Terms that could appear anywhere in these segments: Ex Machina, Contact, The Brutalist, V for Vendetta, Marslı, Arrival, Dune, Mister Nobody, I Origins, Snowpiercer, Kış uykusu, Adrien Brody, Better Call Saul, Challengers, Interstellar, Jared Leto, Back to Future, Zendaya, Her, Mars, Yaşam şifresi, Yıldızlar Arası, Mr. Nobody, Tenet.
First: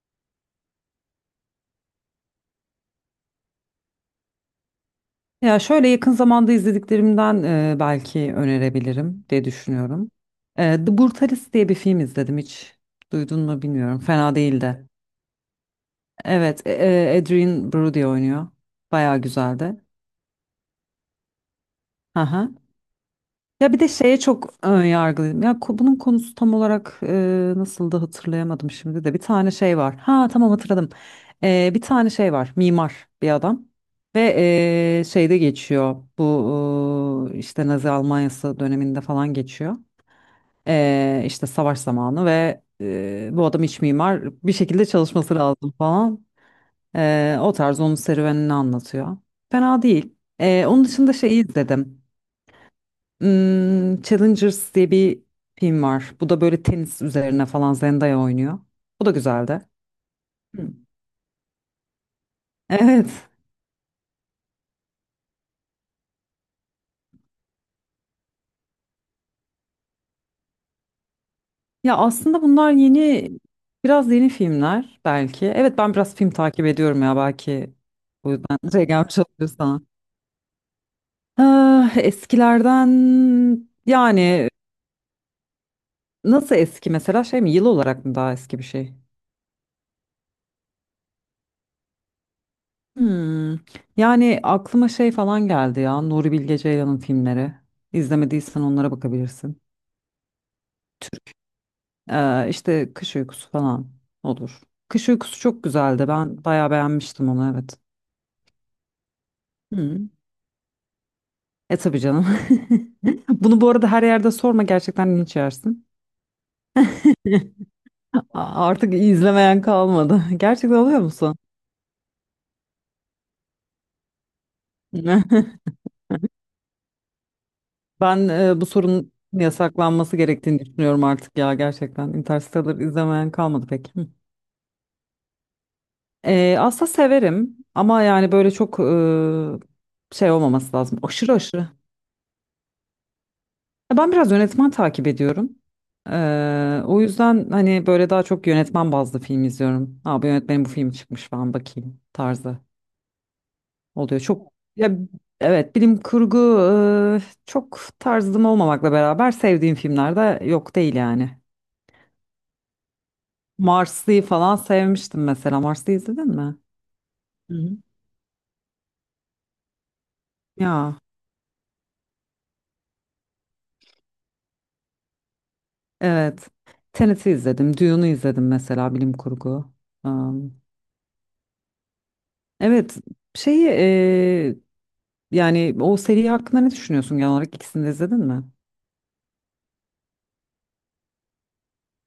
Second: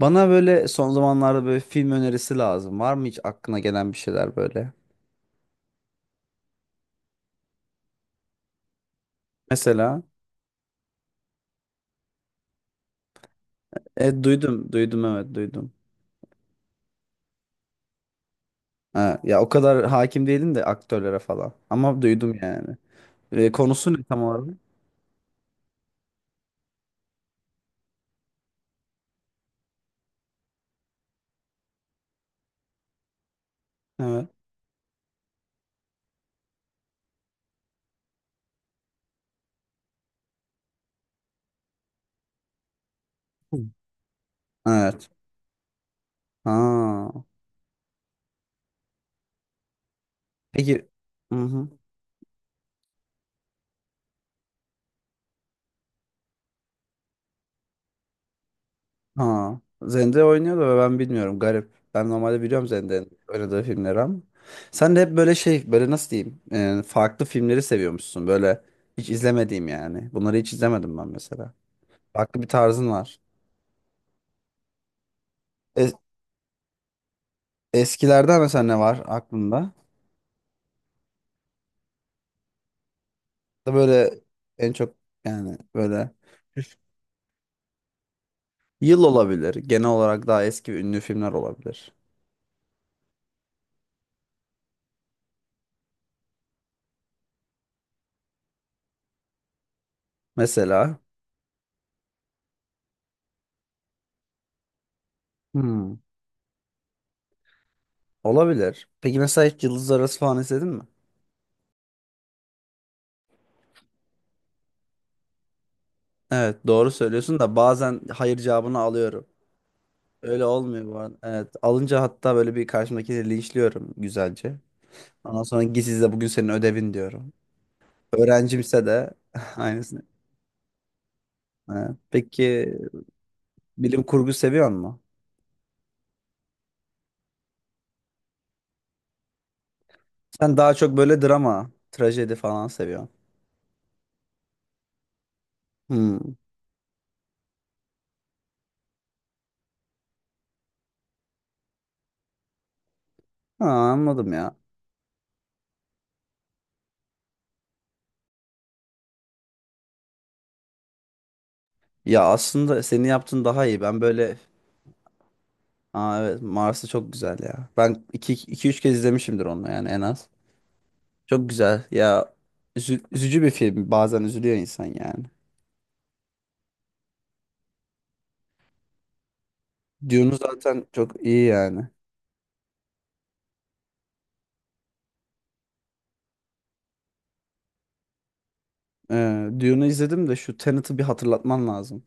Bana böyle son zamanlarda böyle film önerisi lazım. Var mı hiç aklına gelen bir şeyler böyle? Ya şöyle yakın zamanda izlediklerimden belki önerebilirim diye Mesela. düşünüyorum. The Brutalist diye bir film izledim, hiç duydun mu bilmiyorum. Fena Duydum, değildi. duydum, evet duydum. Evet, Adrien Brody oynuyor. Bayağı Ha, ya o güzeldi. kadar hakim değilim de aktörlere falan. Ama Hı duydum hı. yani. Ya bir de Konusu ne şeye tam olarak? çok ön yargılıyım. Ya bunun konusu tam olarak nasıl da hatırlayamadım şimdi de. Bir tane şey var. Ha tamam, hatırladım. Bir tane şey var. Mimar bir adam. Ve Evet. Şeyde geçiyor. Bu işte Nazi Almanyası döneminde falan geçiyor. İşte savaş zamanı ve bu Hı. adam iç mimar. Bir şekilde Evet. çalışması lazım falan. Ha. O tarz, onun serüvenini anlatıyor. Fena değil. Onun Peki. dışında şeyi Hı-hı. izledim. Hmm, Challengers diye bir film var. Bu da böyle tenis üzerine falan, Zendaya oynuyor. Bu da Ha. güzeldi. Zendaya oynuyor Hı. da ben bilmiyorum. Garip. Ben normalde biliyorum Zendaya'nın Evet. oynadığı filmleri ama. Sen de hep böyle şey, böyle nasıl diyeyim? Farklı filmleri seviyormuşsun. Böyle hiç izlemediğim yani. Bunları hiç izlemedim ben mesela. Ya Farklı aslında bir bunlar tarzın var. yeni, biraz yeni filmler belki. Evet, ben Es- biraz film takip ediyorum ya belki. O Eskilerden yüzden mesela ne şey var gelmiş olabilir aklında? sana. Ah, eskilerden Da böyle yani en çok yani böyle nasıl eski mesela, şey mi, yıl olarak mı daha eski bir şey? yıl olabilir. Genel olarak daha eski ve ünlü filmler olabilir. Hmm. Yani aklıma şey falan geldi ya, Nuri Bilge Ceylan'ın filmleri. İzlemediysen onlara bakabilirsin. Mesela İşte kış uykusu falan olur. Kış uykusu çok hmm, güzeldi. Ben bayağı beğenmiştim onu, evet. olabilir. Peki mesela hiç Yıldızlar Hı. Arası falan izledin mi? E tabii canım. Bunu bu arada her yerde sorma, gerçekten linç yersin. Evet, doğru söylüyorsun da bazen hayır cevabını Artık alıyorum. izlemeyen kalmadı. Öyle Gerçekten olmuyor bu oluyor arada. musun? Evet, alınca hatta böyle bir karşımdakini linçliyorum güzelce. Ondan sonra git izle, bugün senin ödevin diyorum. Ben, bu Öğrencimse sorunun de aynısını. yasaklanması gerektiğini düşünüyorum artık ya, Evet. gerçekten. Peki Interstellar izlemeyen kalmadı pek. bilim Hı. kurgu seviyor musun? Aslında severim ama yani böyle çok şey Sen daha olmaması çok lazım. böyle Aşırı aşırı. drama, trajedi falan seviyorsun. Ya ben biraz yönetmen takip ediyorum. Hmm. O yüzden hani böyle daha çok yönetmen bazlı film izliyorum. Ha, bu yönetmenin bu filmi çıkmış, ben bakayım tarzı Ha, oluyor. anladım Çok ya. ya, evet, bilim kurgu çok tarzım olmamakla beraber sevdiğim filmler de yok değil yani. Ya aslında senin yaptığın daha iyi. Ben Marslı'yı böyle. falan sevmiştim mesela. Marslı Aa, izledin evet mi? Mars'ı çok güzel Hı ya. hı. Ben iki, 2 3 kez izlemişimdir onu yani en az. Ya Çok güzel. Ya üzücü bir film. Bazen üzülüyor insan yani. evet. Tenet'i izledim. Dune'u izledim mesela, bilim kurgu. Dune'u Am, zaten çok iyi yani. evet, şeyi. Yani o seri hakkında ne düşünüyorsun genel olarak? İkisini de izledin mi? Dune'u izledim de şu Tenet'i bir hatırlatman lazım.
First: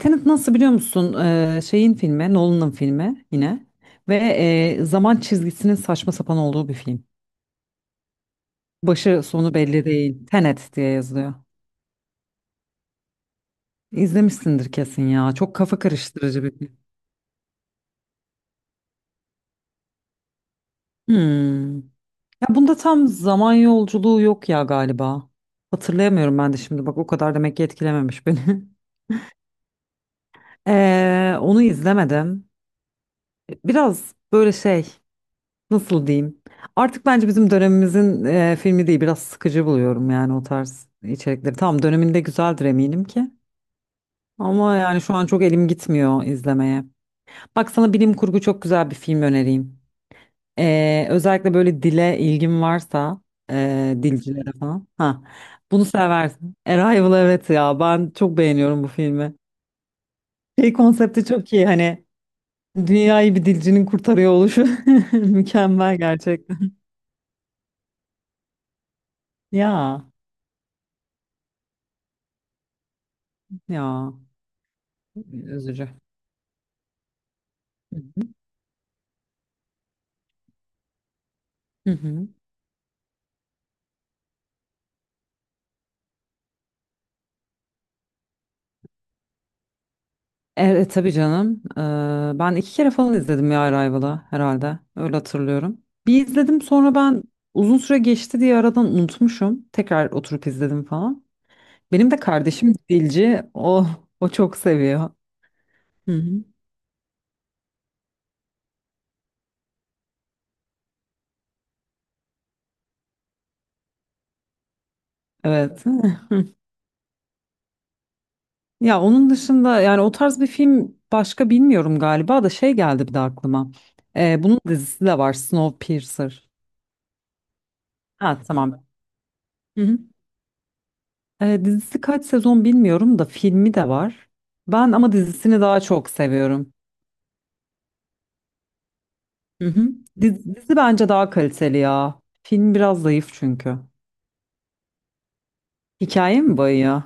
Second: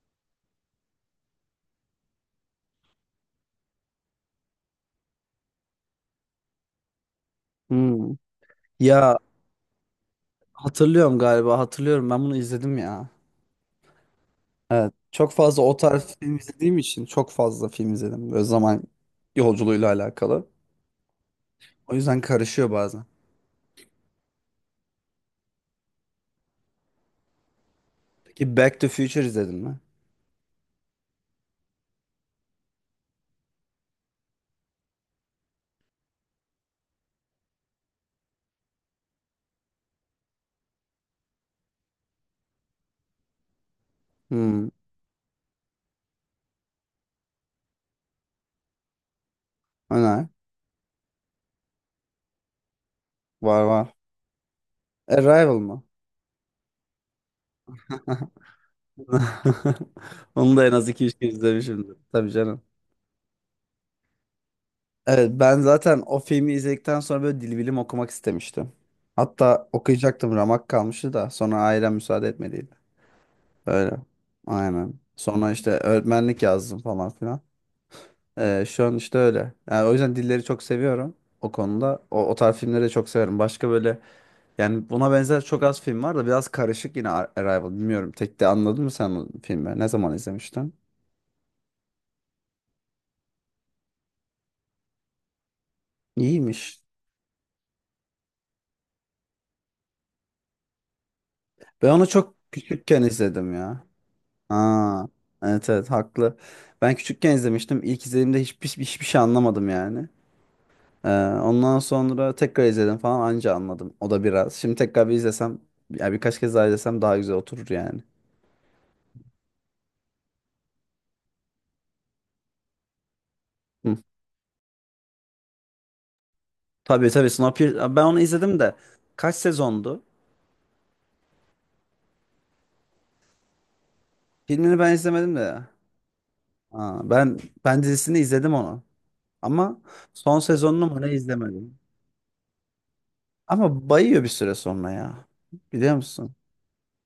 Tenet nasıl biliyor musun? Şeyin filmi, Nolan'ın filmi yine. Ve zaman çizgisinin saçma sapan olduğu bir film. Hmm. Ya Başı sonu belli değil. Tenet diye hatırlıyorum, yazılıyor. galiba hatırlıyorum, ben bunu izledim ya. İzlemişsindir Evet, kesin çok ya. Çok fazla o kafa tarz film karıştırıcı bir film. izlediğim için çok fazla film izledim. Böyle zaman yolculuğuyla alakalı. Hmm. O yüzden Ya karışıyor bunda bazen. tam zaman yolculuğu yok ya galiba. Hatırlayamıyorum ben de şimdi. Bak, o kadar demek ki etkilememiş beni. Peki Back to Future izledin mi? Onu izlemedim. Biraz böyle şey. Nasıl diyeyim? Artık bence bizim dönemimizin filmi değil, biraz sıkıcı buluyorum yani o tarz içerikleri. Tamam, döneminde güzeldir eminim ki. Hmm, Ama yani şu an çok elim gitmiyor izlemeye. Bak sana bilim kurgu çok güzel bir film önereyim. öner. Özellikle böyle dile ilgin varsa Var var. Dilcilere falan. Ha, Arrival mı? bunu seversin. Arrival, evet ya, ben çok beğeniyorum bu filmi. Onu da en Şey, az iki üç konsepti kez çok iyi izlemişimdir. hani, Tabii canım. dünyayı bir dilcinin kurtarıyor oluşu Evet, ben mükemmel zaten o filmi gerçekten. izledikten sonra böyle dil bilim okumak istemiştim. Hatta Ya okuyacaktım, ramak kalmıştı da sonra ailem müsaade etmediydi. Öyle. ya. Aynen. Sonra işte Üzücü. öğretmenlik yazdım falan filan. Şu an işte öyle. Yani o yüzden dilleri çok seviyorum o Hı konuda. O, hı. o tarz filmleri de çok severim. Başka böyle yani buna benzer çok az film var da biraz karışık yine Arrival. Bilmiyorum. Tek de anladın mı sen o filmi? Ne zaman izlemiştin? Evet tabii canım. Ben iki kere falan izledim ya Arrival'ı herhalde. Öyle hatırlıyorum. Bir izledim, İyiymiş. sonra ben uzun süre geçti diye aradan unutmuşum. Tekrar oturup izledim falan. Ben onu Benim de çok kardeşim küçükken dilci. izledim ya. O çok Aa, seviyor. evet evet, Hı hı. haklı. Ben küçükken izlemiştim. İlk izlediğimde hiçbir şey anlamadım yani. Ee, Ondan sonra tekrar izledim falan, anca anladım. O da biraz. Şimdi tekrar bir izlesem Evet. ya birkaç kez daha izlesem daha güzel oturur yani. Ya onun dışında yani o tarz bir film başka bilmiyorum galiba, da şey geldi bir de aklıma. Bunun dizisi de var, Snowpiercer. Tabii tabii, Snowpiercer. Ben onu Ha izledim de tamam. kaç Hı hı. sezondu? Dizisi kaç sezon bilmiyorum da, filmi de var. Filmini ben Ben ama izlemedim de dizisini ya. daha çok seviyorum. Aa, ben dizisini izledim onu. Hı Ama hı. son Dizi sezonunu mu bence ne daha kaliteli izlemedim. ya. Film biraz zayıf çünkü. Ama bayıyor bir süre sonra ya. Biliyor musun? Hikaye mi bayıyor?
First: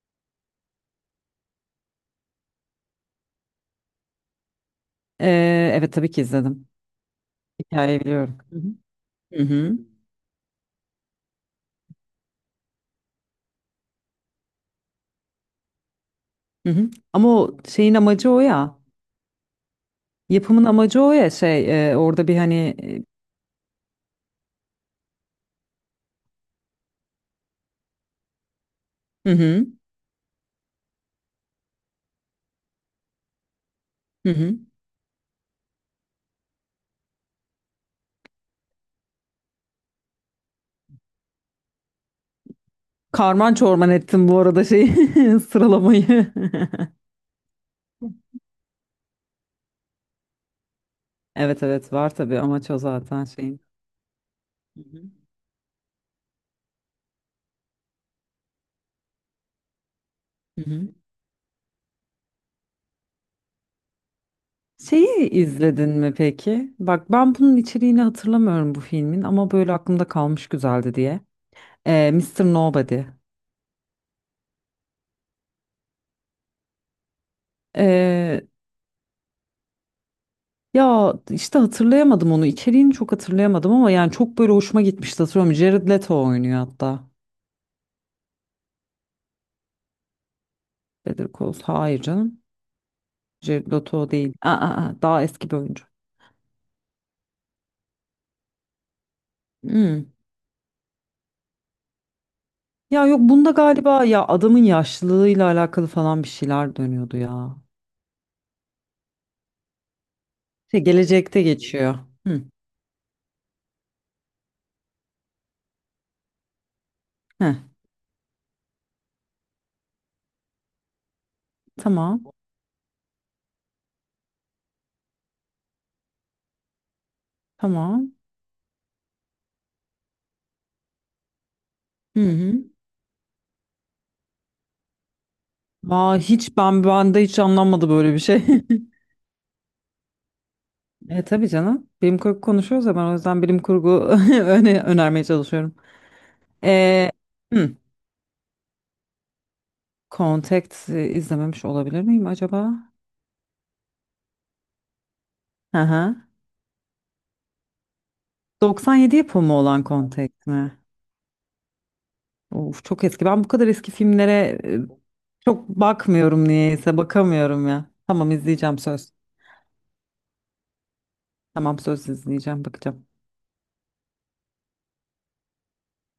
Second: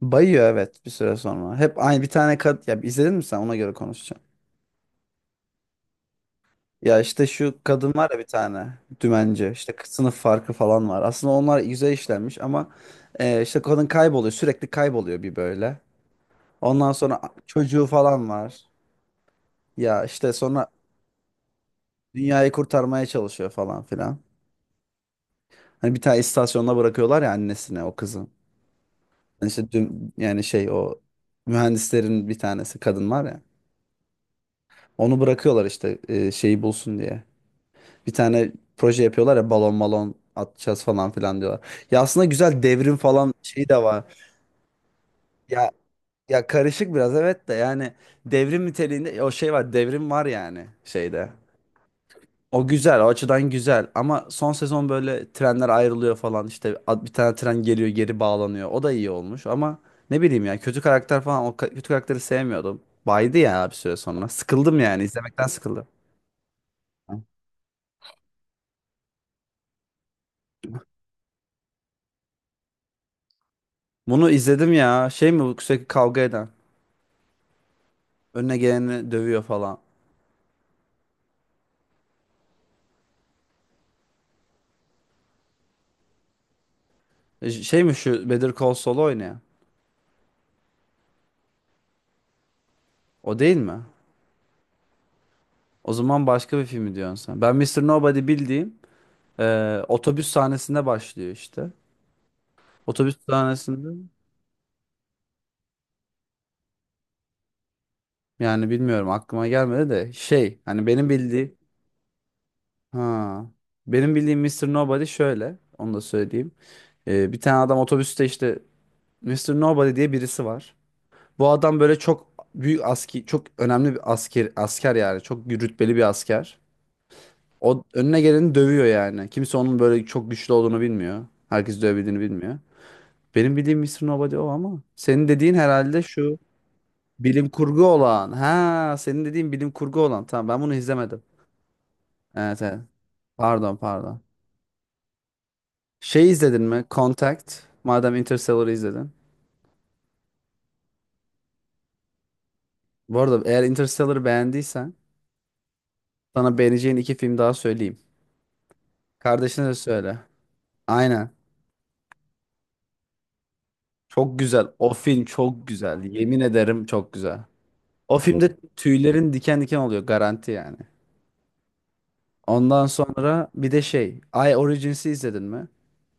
Bayıyor, evet, bir süre sonra. Hep aynı bir tane kad, ya izledin mi sen, ona göre konuşacağım. Evet tabii ki izledim. Ya işte şu kadın Hikayeyi var ya, bir biliyorum. Hı hı. tane Hı dümenci, hı. işte sınıf farkı falan var. Aslında onlar güzel işlenmiş ama işte kadın kayboluyor, sürekli kayboluyor bir böyle. Hı hı. Ondan sonra Ama o çocuğu şeyin falan amacı o var. ya. Ya işte Yapımın sonra amacı o ya, şey orada bir dünyayı hani kurtarmaya çalışıyor falan filan. Hani bir tane istasyonda bırakıyorlar ya annesine o kızı. Hı Yani hı. işte yani şey o mühendislerin bir tanesi kadın var ya. Hı hı. Onu bırakıyorlar işte şeyi bulsun diye. Bir tane proje yapıyorlar ya, balon balon atacağız falan filan diyorlar. Ya aslında güzel, devrim falan Karman şeyi de çorman var. ettim bu arada şeyi Ya sıralamayı. ya, karışık biraz evet de yani devrim niteliğinde o şey var, devrim var yani şeyde. Evet evet, var tabii, O amaç o güzel, o zaten açıdan şeyin. güzel ama son Hı sezon hı. böyle trenler ayrılıyor falan, işte bir tane tren geliyor geri bağlanıyor. O da iyi olmuş ama ne bileyim ya, Hı kötü hı. karakter falan, o kötü karakteri sevmiyordum. Baydı ya bir süre sonra. Sıkıldım, yani Şeyi izlemekten sıkıldım. izledin mi peki? Bak ben bunun içeriğini hatırlamıyorum, bu filmin, ama böyle aklımda kalmış güzeldi diye. Mr. Nobody. Bunu izledim ya, şey mi bu, sürekli kavga eden Ee, önüne geleni dövüyor falan. ya işte hatırlayamadım onu. İçeriğini çok hatırlayamadım ama yani çok böyle hoşuma gitmişti, hatırlıyorum. Jared Leto oynuyor hatta. Şey mi şu Better Call Saul oynayan, Better Call Saul. Hayır canım. o değil Jared mi? Leto değil. Aa, aa, daha eski bir oyuncu. O zaman başka bir filmi diyorsun sen. Ben Mister Nobody bildiğim Hmm. otobüs sahnesinde başlıyor işte. Ya Otobüs yok, bunda galiba sahnesinde. ya adamın yaşlılığıyla alakalı falan bir şeyler dönüyordu ya. Yani bilmiyorum, aklıma gelmedi de şey Şey, hani gelecekte geçiyor. Hı. ha benim bildiğim Mr. Nobody şöyle, onu da söyleyeyim. Bir Heh, tane adam otobüste işte Mr. Nobody diye birisi var. Bu adam böyle tamam. çok büyük aski, çok önemli bir asker yani, çok rütbeli bir asker. O Tamam. önüne geleni dövüyor yani. Kimse onun böyle çok güçlü olduğunu bilmiyor. Herkes dövebildiğini Hı hı. bilmiyor. Benim bildiğim Mr. Nobody o, ama senin dediğin herhalde Aa, şu hiç, ben bende hiç bilim kurgu anlanmadı böyle bir olan. şey. Ha, senin dediğin bilim kurgu olan. Tamam, ben bunu izlemedim. E tabii canım. Bilim kurgu Evet evet. konuşuyoruz ya, ben o yüzden bilim Pardon kurgu pardon. Önermeye çalışıyorum. Şey izledin mi? E, Contact. hı. Madem Interstellar'ı izledin. Contact, izlememiş olabilir miyim acaba? Bu arada, eğer Interstellar'ı beğendiysen Hı hı. sana beğeneceğin iki film daha söyleyeyim. 97 yapımı Kardeşine de olan söyle. Contact mi? Aynen. Of, çok eski. Ben bu kadar eski filmlere Çok güzel. O film çok çok güzel. Yemin bakmıyorum ederim, niyeyse, çok güzel. bakamıyorum ya. O Tamam, filmde izleyeceğim, söz. tüylerin diken diken oluyor garanti yani. Tamam söz, izleyeceğim, Ondan bakacağım. sonra bir de şey, I Origins'i izledin mi?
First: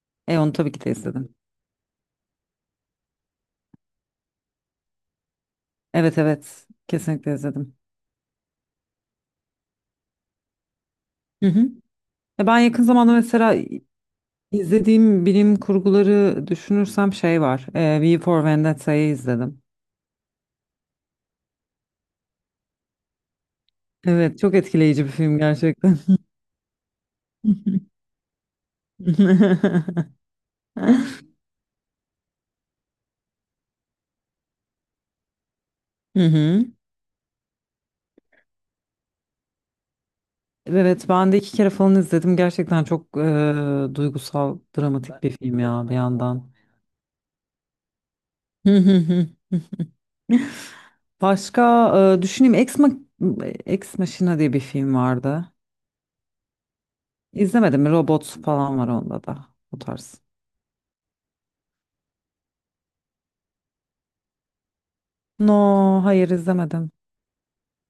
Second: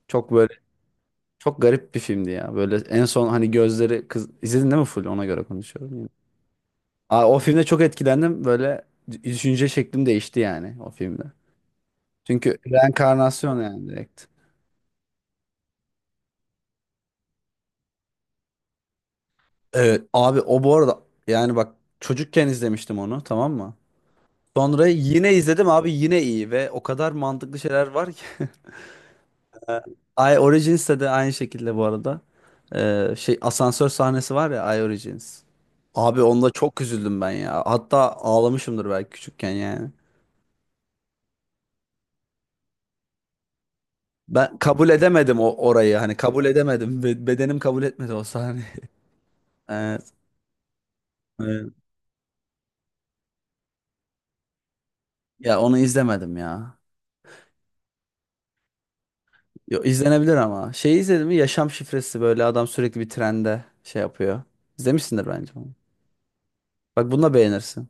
Çok E onu böyle, tabii ki de izledim. çok garip bir filmdi ya. Böyle en son hani gözleri kız, izledin değil mi, full ona göre konuşuyorum. Evet evet, Aa, kesinlikle o filmde izledim. çok etkilendim. Böyle düşünce şeklim değişti yani o filmde. Hı hı. Ya Çünkü ben yakın zamanda mesela reenkarnasyon yani, direkt. izlediğim bilim kurguları düşünürsem şey var. V for Vendetta'yı izledim. Evet abi, o bu arada, yani bak, çocukken izlemiştim onu, tamam mı? Evet, çok Sonra etkileyici bir yine film izledim abi, gerçekten. yine iyi, ve o kadar mantıklı şeyler var ki. Ee, I Origins'te de aynı şekilde bu arada. Şey asansör sahnesi var ya I Origins. Hı Abi onda hı. çok üzüldüm ben ya. Hatta ağlamışımdır belki küçükken yani. Evet, ben de iki kere falan izledim. Gerçekten çok Ben duygusal, kabul dramatik bir edemedim o film ya bir orayı, hani kabul yandan. edemedim. Bedenim kabul etmedi o sahneyi. Hı hı hı. Evet, evet. Başka düşüneyim. Ex Machina diye bir film vardı. Ya onu izlemedim ya. İzlemedim mi? Robot falan var onda da. Bu Yo, tarz. izlenebilir ama. Şeyi izledin mi? Yaşam şifresi, böyle adam sürekli bir trende şey yapıyor. İzlemişsindir bence onu. No, hayır izlemedim. Bak bunu da beğenirsin.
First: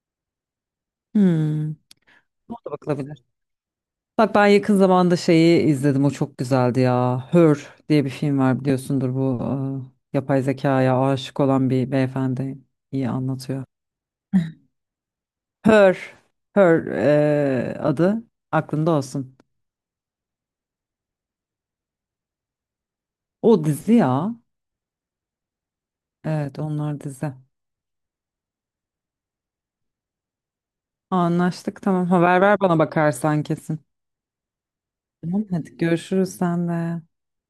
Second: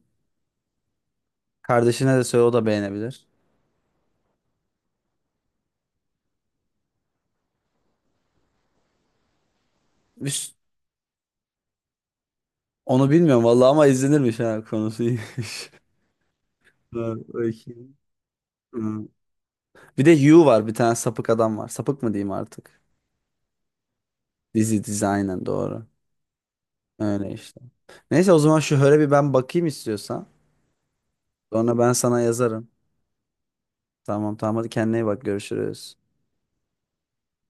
Hmm. Kardeşine de söyle, o Ona da da bakılabilir. beğenebilir. Bak ben yakın zamanda şeyi izledim. O çok güzeldi ya. Her diye bir film var, biliyorsundur bu yapay Üst, zekaya aşık olan bir beyefendi, iyi onu bilmiyorum anlatıyor. vallahi ama izlenirmiş, ha, konusu iyiymiş. Her, Her Ha, bakayım. adı aklında Hı. olsun. Bir de You var, bir tane sapık adam var. Sapık mı diyeyim artık? O dizi ya. Dizi dizi, aynen, doğru. Evet, onlar Öyle dizi. işte. Neyse, o zaman şu höre bir ben bakayım istiyorsan. Sonra Anlaştık, ben tamam. sana Haber ver yazarım. bana bakarsan kesin. Tamam tamam, hadi kendine iyi bak, Tamam hadi görüşürüz. görüşürüz sen de.